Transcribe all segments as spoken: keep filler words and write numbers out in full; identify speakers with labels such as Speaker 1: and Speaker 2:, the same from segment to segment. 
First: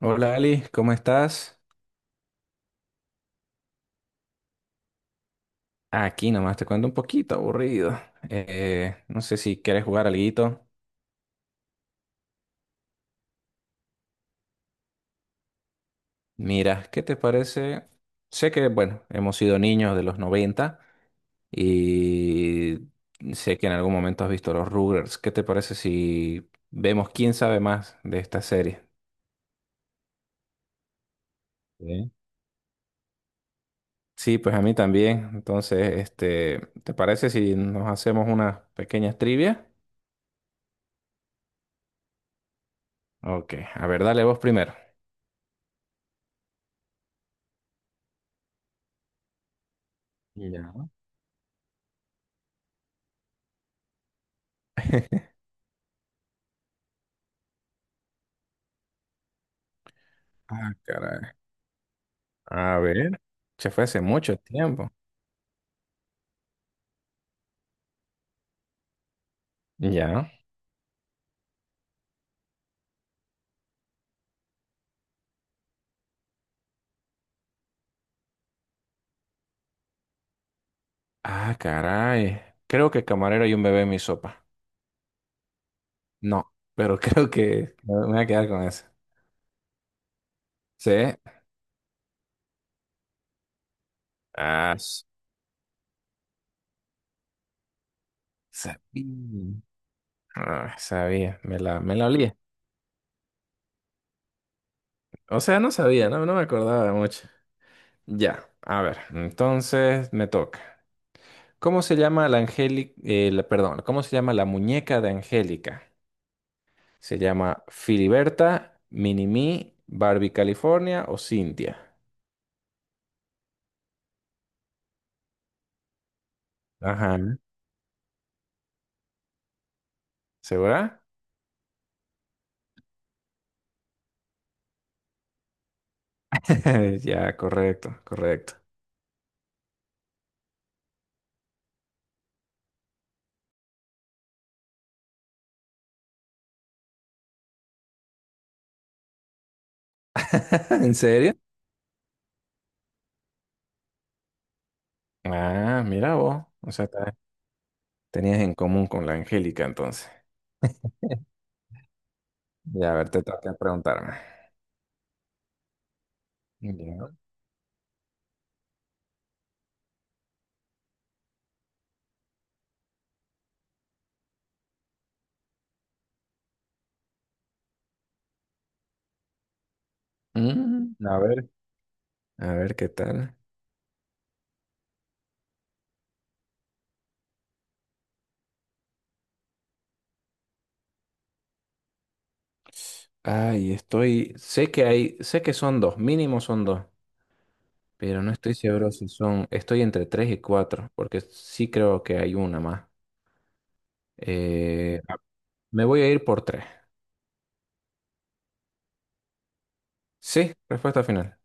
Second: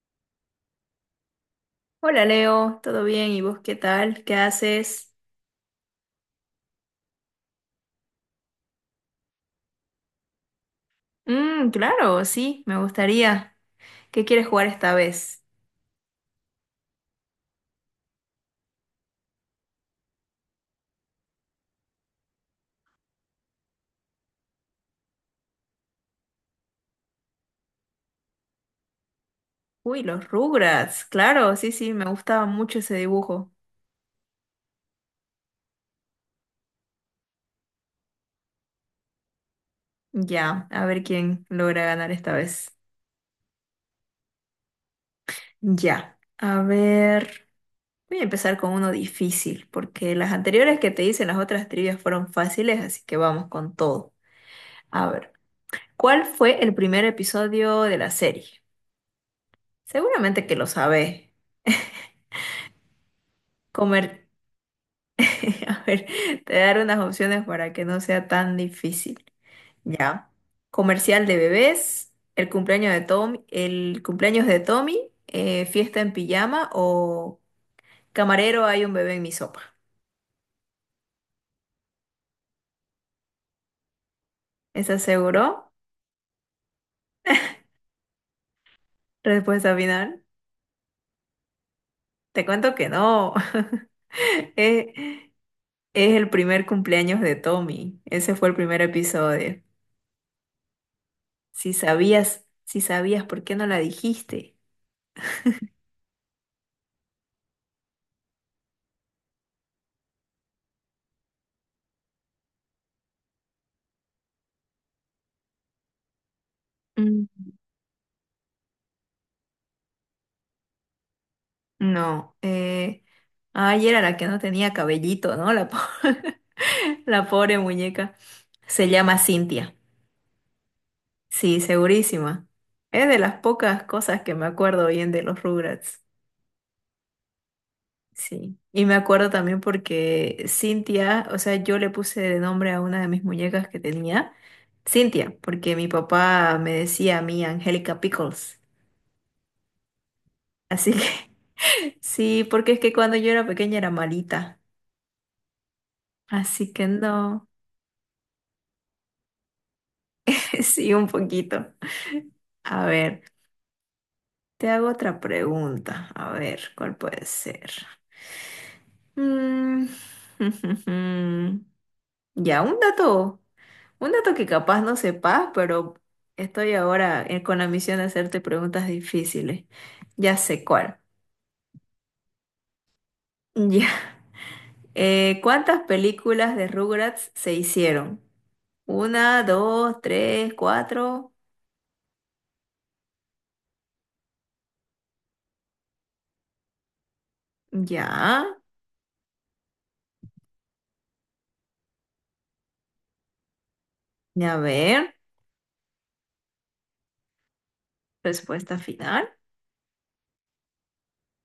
Speaker 1: Hola Ali, ¿cómo estás?
Speaker 2: Hola Leo, ¿todo bien? ¿Y vos qué tal? ¿Qué haces?
Speaker 1: Aquí nomás te cuento, un poquito aburrido. Eh, no sé si quieres jugar alguito.
Speaker 2: Mmm, claro, sí, me gustaría. ¿Qué quieres jugar esta vez?
Speaker 1: Mira, ¿qué te parece? Sé que, bueno, hemos sido niños de los noventa y sé que en algún momento has visto los Rugrats. ¿Qué te parece si vemos quién sabe más de esta serie?
Speaker 2: Uy, los Rugrats, claro, sí, sí, me
Speaker 1: Sí.
Speaker 2: gustaba mucho ese dibujo.
Speaker 1: Sí, pues a mí también. Entonces, este, ¿te parece si nos hacemos unas pequeñas trivias?
Speaker 2: Ya, a ver quién logra ganar esta vez.
Speaker 1: Ok, a ver, dale vos primero.
Speaker 2: Ya, a ver, voy a empezar con uno difícil, porque las anteriores
Speaker 1: Ya.
Speaker 2: que te hice, las otras trivias fueron fáciles, así que vamos con todo. A ver, ¿cuál fue el primer episodio de la serie? Seguramente que lo
Speaker 1: Ah,
Speaker 2: sabés.
Speaker 1: caray. A ver, se fue hace
Speaker 2: Comer.
Speaker 1: mucho tiempo.
Speaker 2: A ver, te daré unas opciones para que no sea tan difícil. Ya.
Speaker 1: Ya.
Speaker 2: Comercial de bebés, el cumpleaños de Tommy, el cumpleaños de Tommy, eh, fiesta en pijama o camarero hay un bebé en mi sopa.
Speaker 1: Ah, caray. Creo que camarero y un bebé en mi sopa.
Speaker 2: ¿Estás seguro?
Speaker 1: No, pero creo que me me voy a quedar con eso.
Speaker 2: Respuesta final.
Speaker 1: Sí.
Speaker 2: Te cuento que no.
Speaker 1: Ah,
Speaker 2: Es,
Speaker 1: s-
Speaker 2: es el primer cumpleaños de Tommy. Ese fue el primer
Speaker 1: sabía.
Speaker 2: episodio.
Speaker 1: Ah, sabía, me
Speaker 2: Si
Speaker 1: la, me la olía.
Speaker 2: sabías, si sabías, ¿por qué no la dijiste?
Speaker 1: O sea, no sabía, no, no me acordaba mucho. Ya, a ver, entonces me toca. ¿Cómo se llama la Angélica, perdón, ¿cómo se llama la muñeca de Angélica? ¿Se llama Filiberta, Minimi, Barbie California o Cintia?
Speaker 2: No, eh, ay, era la que no tenía cabellito, ¿no? La, po- la
Speaker 1: Ajá.
Speaker 2: pobre muñeca. Se llama Cintia.
Speaker 1: ¿Segura?
Speaker 2: Sí, segurísima. Es de las pocas cosas que me acuerdo bien de los Rugrats.
Speaker 1: Ya, correcto, correcto.
Speaker 2: Sí. Y me acuerdo también porque Cintia, o sea, yo le puse de nombre a una de mis muñecas que tenía, Cintia, porque mi papá me decía a mí Angélica Pickles. Así
Speaker 1: ¿En serio?
Speaker 2: que sí, porque es que cuando yo era pequeña era malita.
Speaker 1: Ah, mira vos.
Speaker 2: Así
Speaker 1: O sea,
Speaker 2: que
Speaker 1: ta-
Speaker 2: no.
Speaker 1: tenías en común con la Angélica entonces.
Speaker 2: Sí, un poquito. A
Speaker 1: Ya, a ver,
Speaker 2: ver,
Speaker 1: te toca preguntarme.
Speaker 2: te hago otra pregunta. A ver, ¿cuál
Speaker 1: Ya.
Speaker 2: puede ser? Mm. Ya, un dato, un dato que capaz no sepas, pero estoy ahora eh, con la misión de hacerte preguntas difíciles. Ya sé
Speaker 1: Mm,
Speaker 2: cuál.
Speaker 1: a ver, a ver qué tal.
Speaker 2: Ya. Eh, ¿cuántas películas de Rugrats se hicieron? Una, dos, tres, cuatro.
Speaker 1: Ay, estoy. Sé que hay, sé que son dos, mínimo son dos, pero no
Speaker 2: Ya.
Speaker 1: estoy seguro si son. Estoy entre tres y cuatro, porque sí creo que hay una más.
Speaker 2: Ya, a
Speaker 1: Eh,
Speaker 2: ver.
Speaker 1: Me voy a ir por tres.
Speaker 2: Respuesta final.
Speaker 1: Sí, respuesta final.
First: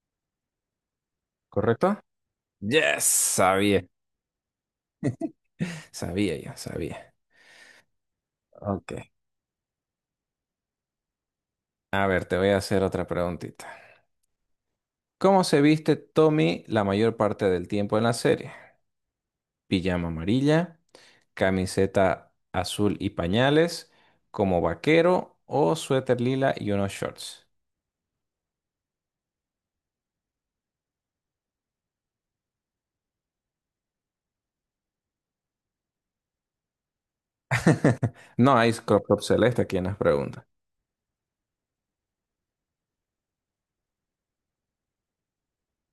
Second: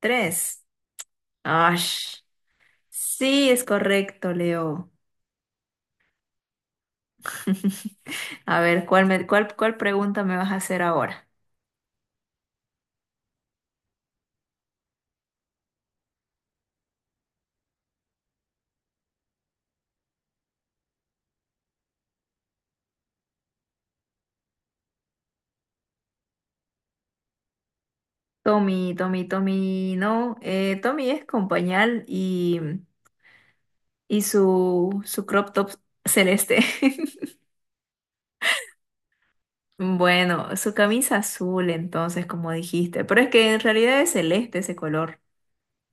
Speaker 2: Tres.
Speaker 1: ¿Correcto?
Speaker 2: Ash.
Speaker 1: Yes,
Speaker 2: Sí, es
Speaker 1: sabía.
Speaker 2: correcto, Leo.
Speaker 1: Sabía yo, sabía.
Speaker 2: A ver, ¿cuál,
Speaker 1: Ok.
Speaker 2: me- cuál, cuál pregunta me vas a hacer ahora?
Speaker 1: A ver, te voy a hacer otra preguntita. ¿Cómo se viste Tommy la mayor parte del tiempo en la serie? Pijama amarilla, camiseta azul y pañales, como vaquero, o suéter lila y unos shorts.
Speaker 2: Tommy, Tommy, Tommy, no. eh, Tommy es con pañal y, y su, su crop top celeste.
Speaker 1: No hay crop top celeste aquí en las preguntas.
Speaker 2: Bueno, su camisa azul, entonces, como dijiste. Pero es que en realidad es celeste ese color.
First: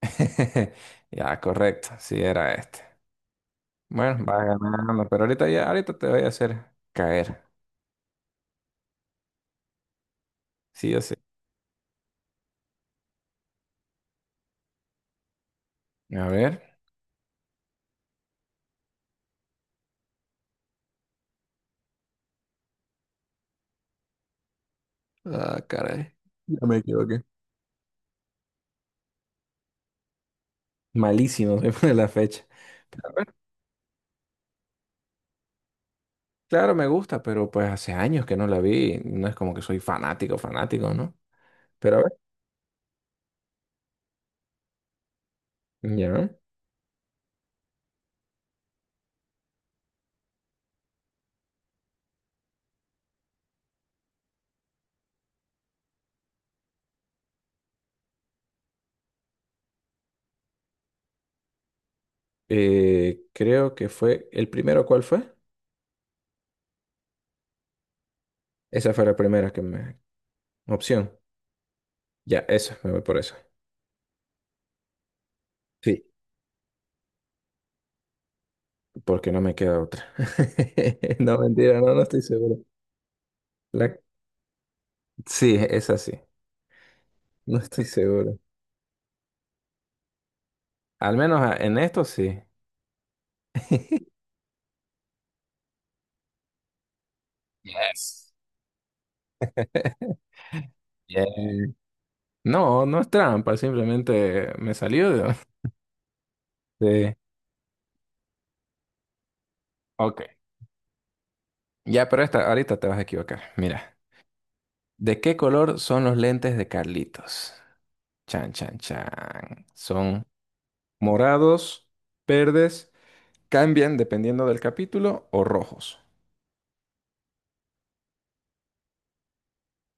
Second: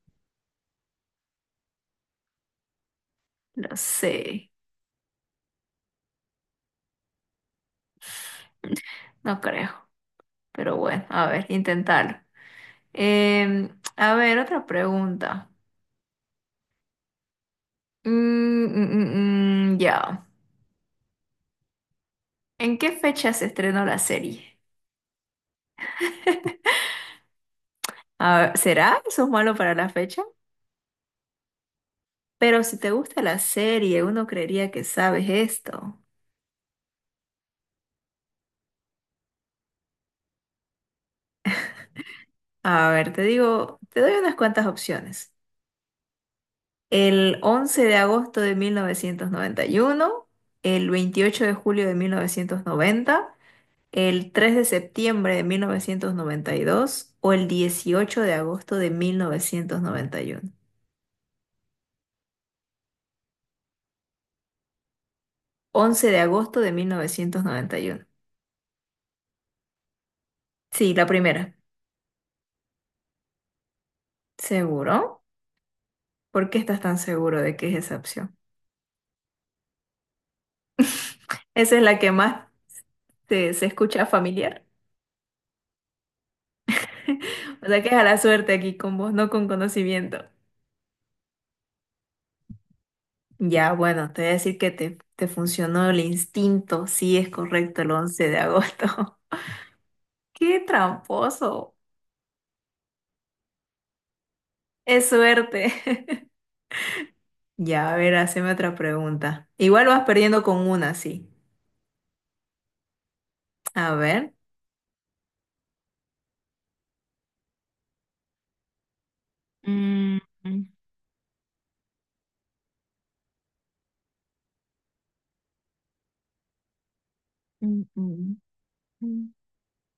Speaker 1: Ya, correcto, sí era este.
Speaker 2: Lo
Speaker 1: Bueno, va
Speaker 2: sé,
Speaker 1: ganando, pero ahorita ya, ahorita te voy a hacer caer.
Speaker 2: no creo. Pero
Speaker 1: Sí o
Speaker 2: bueno,
Speaker 1: sí.
Speaker 2: a ver, intentarlo. Em, a ver, otra pregunta.
Speaker 1: A ver.
Speaker 2: Mm, mm, mm, mm, ya. ¿En qué fecha se estrenó la serie?
Speaker 1: Ah, caray. Ya me equivoqué.
Speaker 2: Ah, ¿será eso es malo para la fecha?
Speaker 1: Malísimo soy de la fecha.
Speaker 2: Pero si te
Speaker 1: Pero, a
Speaker 2: gusta
Speaker 1: ver,
Speaker 2: la serie, uno creería que sabes esto.
Speaker 1: claro, me gusta, pero pues hace años que no la vi. No es como que soy fanático, fanático, ¿no? Pero a ver,
Speaker 2: A ver, te digo, te doy unas cuantas opciones.
Speaker 1: ya.
Speaker 2: El once de agosto de mil novecientos noventa y uno, el veintiocho de julio de mil novecientos noventa, el tres de septiembre de mil novecientos noventa y dos o el dieciocho de agosto de mil novecientos noventa y uno.
Speaker 1: Eh, creo que fue el primero, ¿cuál fue?
Speaker 2: Once de agosto de mil novecientos noventa y uno.
Speaker 1: Esa fue la primera que me...
Speaker 2: Sí, la
Speaker 1: opción.
Speaker 2: primera.
Speaker 1: Ya, eso, me voy por eso.
Speaker 2: ¿Seguro?
Speaker 1: Sí.
Speaker 2: ¿Por qué estás tan seguro de que es esa opción?
Speaker 1: Porque no me queda otra. No,
Speaker 2: Esa
Speaker 1: mentira,
Speaker 2: es
Speaker 1: no,
Speaker 2: la
Speaker 1: no
Speaker 2: que
Speaker 1: estoy
Speaker 2: más
Speaker 1: seguro.
Speaker 2: te, se
Speaker 1: La-
Speaker 2: escucha familiar.
Speaker 1: Sí, es así. No
Speaker 2: O sea
Speaker 1: estoy
Speaker 2: que es a la
Speaker 1: seguro.
Speaker 2: suerte aquí con vos, no con conocimiento.
Speaker 1: Al menos ah, en esto sí.
Speaker 2: Ya, bueno, te voy a decir que te, te funcionó el instinto. Sí, es correcto el once
Speaker 1: Yes.
Speaker 2: de agosto. ¡Qué
Speaker 1: Yes.
Speaker 2: tramposo!
Speaker 1: No, no es trampa, simplemente me
Speaker 2: Es
Speaker 1: salió de...
Speaker 2: suerte.
Speaker 1: Sí.
Speaker 2: Ya, a ver, haceme otra pregunta. Igual vas
Speaker 1: Ok.
Speaker 2: perdiendo con una, sí.
Speaker 1: Ya, pero esta, ahorita te vas a equivocar.
Speaker 2: A
Speaker 1: Mira,
Speaker 2: ver.
Speaker 1: ¿de qué color son los lentes de Carlitos? Chan, chan, chan.
Speaker 2: Mm,
Speaker 1: ¿Son
Speaker 2: mm,
Speaker 1: morados, verdes, cambian dependiendo del capítulo o rojos?
Speaker 2: mm, mm, mm.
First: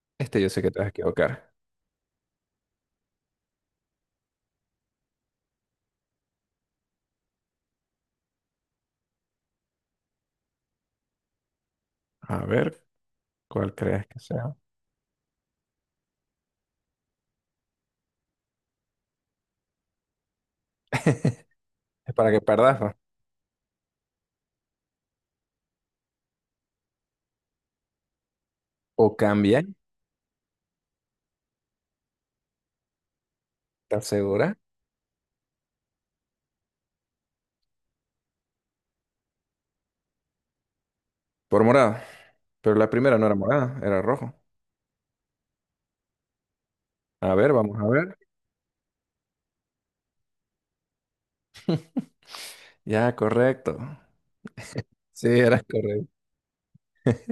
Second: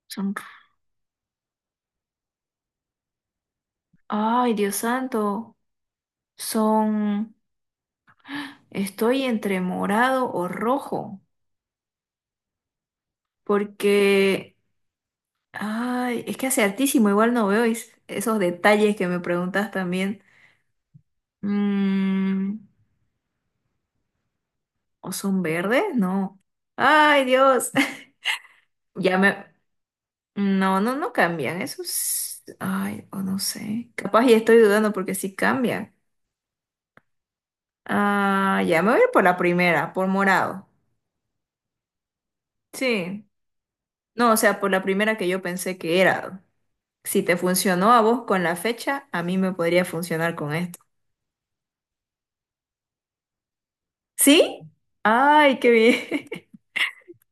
Speaker 2: Son.
Speaker 1: Este yo sé que te vas a equivocar.
Speaker 2: Ay, Dios santo. Son. Estoy entre morado o rojo,
Speaker 1: A ver, ¿cuál crees que sea?
Speaker 2: porque, ay, es que hace altísimo, igual no veo es- esos detalles que me preguntas también.
Speaker 1: Es para que
Speaker 2: Mm,
Speaker 1: perdas, ¿no?
Speaker 2: ¿O son verdes? No. Ay, Dios.
Speaker 1: O
Speaker 2: Ya me.
Speaker 1: cambian,
Speaker 2: No, no, no cambian. Esos. Ay, o no sé.
Speaker 1: ¿estás
Speaker 2: Capaz ya
Speaker 1: segura?
Speaker 2: estoy dudando porque sí cambian. Ah, ya me voy a ir por la primera, por morado.
Speaker 1: Por morado. Pero la primera
Speaker 2: Sí.
Speaker 1: no era morada, era
Speaker 2: No,
Speaker 1: rojo.
Speaker 2: o sea, por la primera que yo pensé que era. Si
Speaker 1: A
Speaker 2: te
Speaker 1: ver, vamos a
Speaker 2: funcionó a
Speaker 1: ver.
Speaker 2: vos con la fecha, a mí me podría funcionar con esto.
Speaker 1: Ya, correcto.
Speaker 2: ¿Sí?
Speaker 1: Sí,
Speaker 2: ¡Ay,
Speaker 1: eras
Speaker 2: qué
Speaker 1: correcto.
Speaker 2: bien!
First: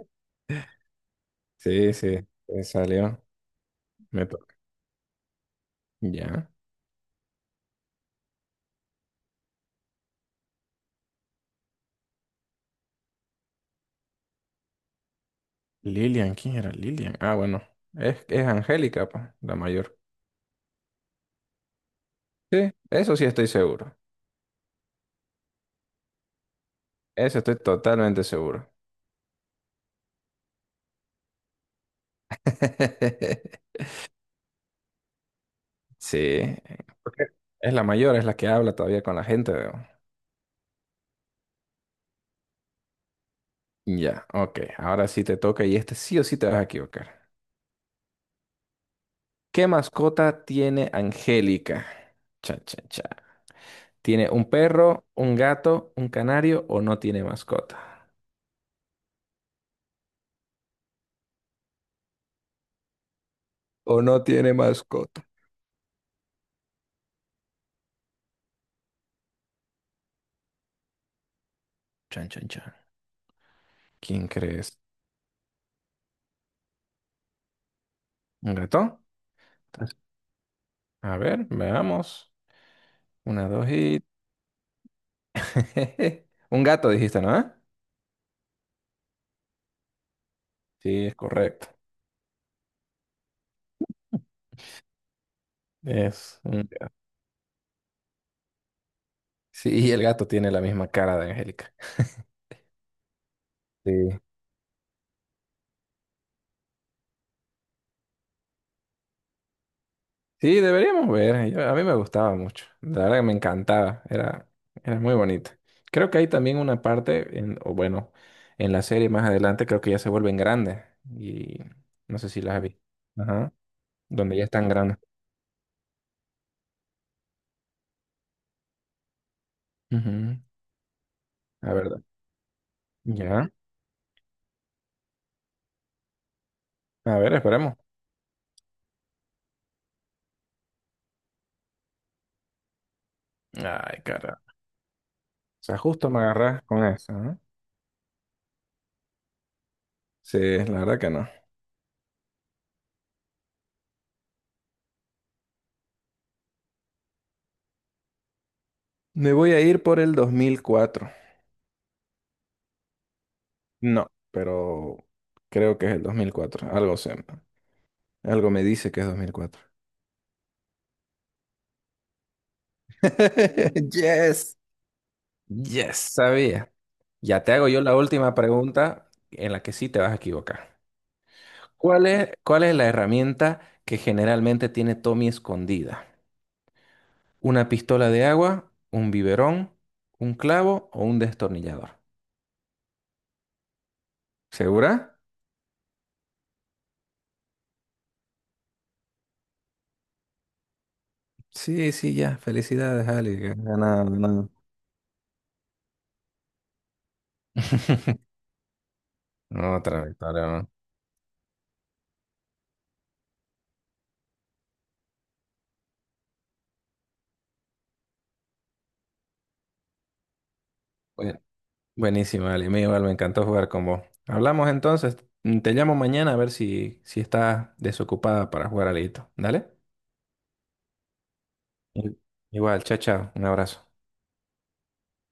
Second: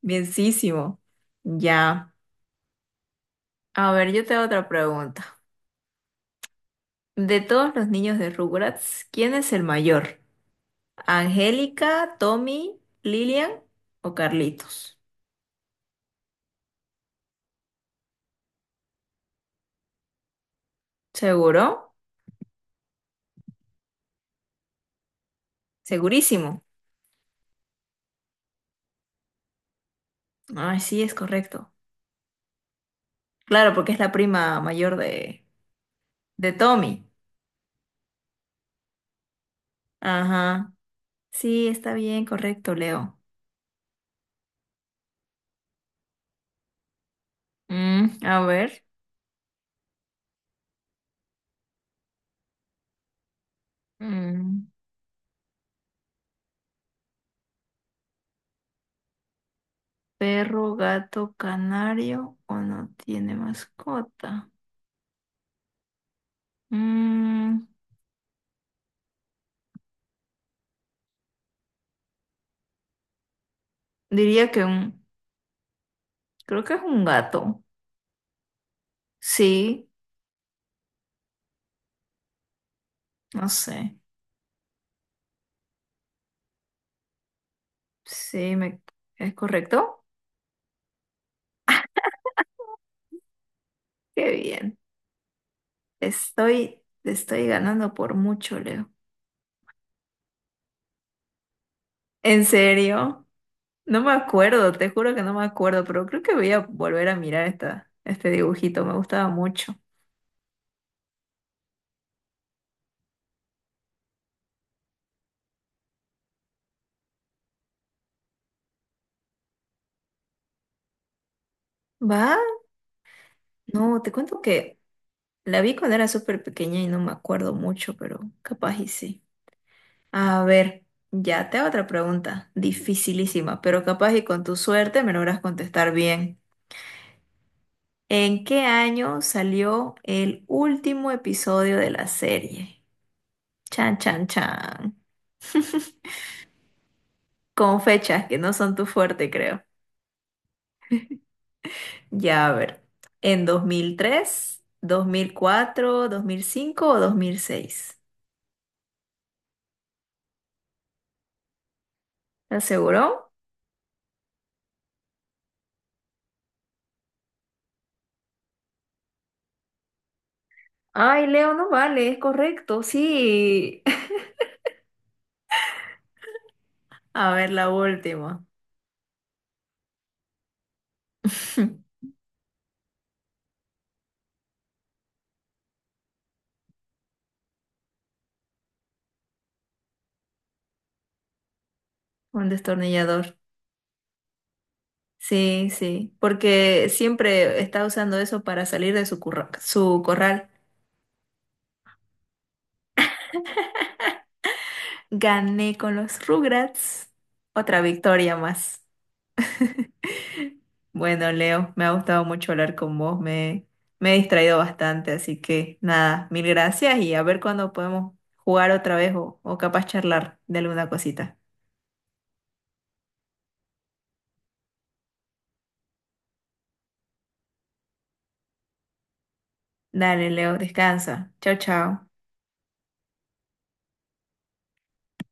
Speaker 2: Bienísimo.
Speaker 1: Sí,
Speaker 2: Ya.
Speaker 1: sí, me salió.
Speaker 2: A ver, yo
Speaker 1: Me
Speaker 2: te hago
Speaker 1: toca.
Speaker 2: otra pregunta.
Speaker 1: Ya.
Speaker 2: De todos los niños de Rugrats, ¿quién es el mayor? ¿Angélica, Tommy, Lilian o Carlitos?
Speaker 1: Lilian, ¿quién era Lilian? Ah, bueno, es, es Angélica, pa, la mayor.
Speaker 2: ¿Seguro?
Speaker 1: Sí, eso sí estoy seguro.
Speaker 2: Segurísimo.
Speaker 1: Eso estoy totalmente seguro.
Speaker 2: Ay, sí, es correcto. Claro, porque es la prima mayor de, de
Speaker 1: Sí,
Speaker 2: Tommy.
Speaker 1: porque es la mayor, es la que habla todavía con la gente. Veo.
Speaker 2: Ajá. Sí, está bien, correcto, Leo.
Speaker 1: Ya, ok, ahora sí te toca y este sí o sí te vas a equivocar.
Speaker 2: Mm, a ver.
Speaker 1: ¿Qué mascota tiene Angélica? Cha, cha, cha. ¿Tiene un
Speaker 2: Mm,
Speaker 1: perro, un gato, un canario o no tiene mascota?
Speaker 2: ¿Perro, gato, canario o no tiene
Speaker 1: ¿O no
Speaker 2: mascota?
Speaker 1: tiene mascota?
Speaker 2: Mm,
Speaker 1: Chan, chan, chan. ¿Quién
Speaker 2: Diría que
Speaker 1: crees?
Speaker 2: un, creo que es un gato.
Speaker 1: ¿Un gato?
Speaker 2: Sí,
Speaker 1: A ver, veamos.
Speaker 2: no
Speaker 1: Una, dos
Speaker 2: sé.
Speaker 1: y... Un gato dijiste, ¿no? ¿Ah?
Speaker 2: Sí, me, ¿es correcto?
Speaker 1: Sí, es correcto.
Speaker 2: Qué bien.
Speaker 1: Es un
Speaker 2: Estoy,
Speaker 1: gato.
Speaker 2: te estoy ganando por mucho, Leo.
Speaker 1: Sí, y el gato tiene la misma cara de Angélica.
Speaker 2: ¿En serio? No me
Speaker 1: Sí.
Speaker 2: acuerdo, te juro que no me acuerdo, pero creo que voy a volver a mirar esta, este dibujito, me gustaba mucho.
Speaker 1: Sí, deberíamos ver. Yo- a mí me gustaba mucho. La verdad que me encantaba. Era, era muy bonita. Creo que hay también una parte, en, o bueno, en la serie más adelante creo que ya se vuelven grandes. Y no sé
Speaker 2: ¿Va?
Speaker 1: si las vi. Ajá.
Speaker 2: No, te
Speaker 1: Donde
Speaker 2: cuento
Speaker 1: ya están
Speaker 2: que
Speaker 1: grandes.
Speaker 2: la vi cuando era súper pequeña y no me acuerdo mucho, pero capaz y sí.
Speaker 1: Ujú.
Speaker 2: A ver, ya te hago
Speaker 1: La
Speaker 2: otra
Speaker 1: verdad.
Speaker 2: pregunta,
Speaker 1: Ya.
Speaker 2: dificilísima, pero capaz y con tu suerte me logras contestar bien.
Speaker 1: A ver, esperemos.
Speaker 2: ¿En qué año salió el último episodio de la serie? Chan,
Speaker 1: Ay,
Speaker 2: chan,
Speaker 1: cara.
Speaker 2: chan.
Speaker 1: O sea, justo me agarras con eso, ¿no?
Speaker 2: Con fechas que no son tu fuerte, creo.
Speaker 1: Sí, la verdad que no.
Speaker 2: Ya, a ver. ¿En dos dos mil mil tres, dos mil cuatro, dos mil cinco o dos mil seis?
Speaker 1: Me voy a ir por el dos mil cuatro.
Speaker 2: ¿Estás seguro?
Speaker 1: No, pero creo que es el dos mil cuatro. Algo sé, ¿no? Algo me dice que es dos mil cuatro.
Speaker 2: Ay, Leo, no vale, es correcto, sí.
Speaker 1: Yes. Yes, sabía.
Speaker 2: A
Speaker 1: Ya
Speaker 2: ver,
Speaker 1: te
Speaker 2: la
Speaker 1: hago yo la última
Speaker 2: última.
Speaker 1: pregunta en la que sí te vas a equivocar. ¿Cuál es, ¿cuál es la herramienta que generalmente tiene Tommy escondida? Una pistola de agua, un biberón, un clavo o un destornillador.
Speaker 2: Un destornillador.
Speaker 1: ¿Segura?
Speaker 2: Sí, sí, porque siempre está usando eso para salir de su, curra- su corral.
Speaker 1: Sí, sí, ya. Felicidades, Ali, que has ganado, ganado.
Speaker 2: Gané con los Rugrats. Otra victoria más.
Speaker 1: Otra victoria, ¿no?
Speaker 2: Bueno, Leo, me ha gustado mucho hablar con vos. Me, me he distraído bastante, así que nada, mil gracias y a ver cuándo podemos jugar otra vez o, o capaz charlar de alguna cosita.
Speaker 1: Bueno, buenísima, Ale. Me, igual me encantó jugar con vos. Hablamos entonces. Mm, Te llamo mañana a ver si, si estás desocupada para jugar alito. ¿Dale?
Speaker 2: Dale, Leo, descansa. Chao, chao.
Speaker 1: Sí. Igual, chao, chao. Un abrazo.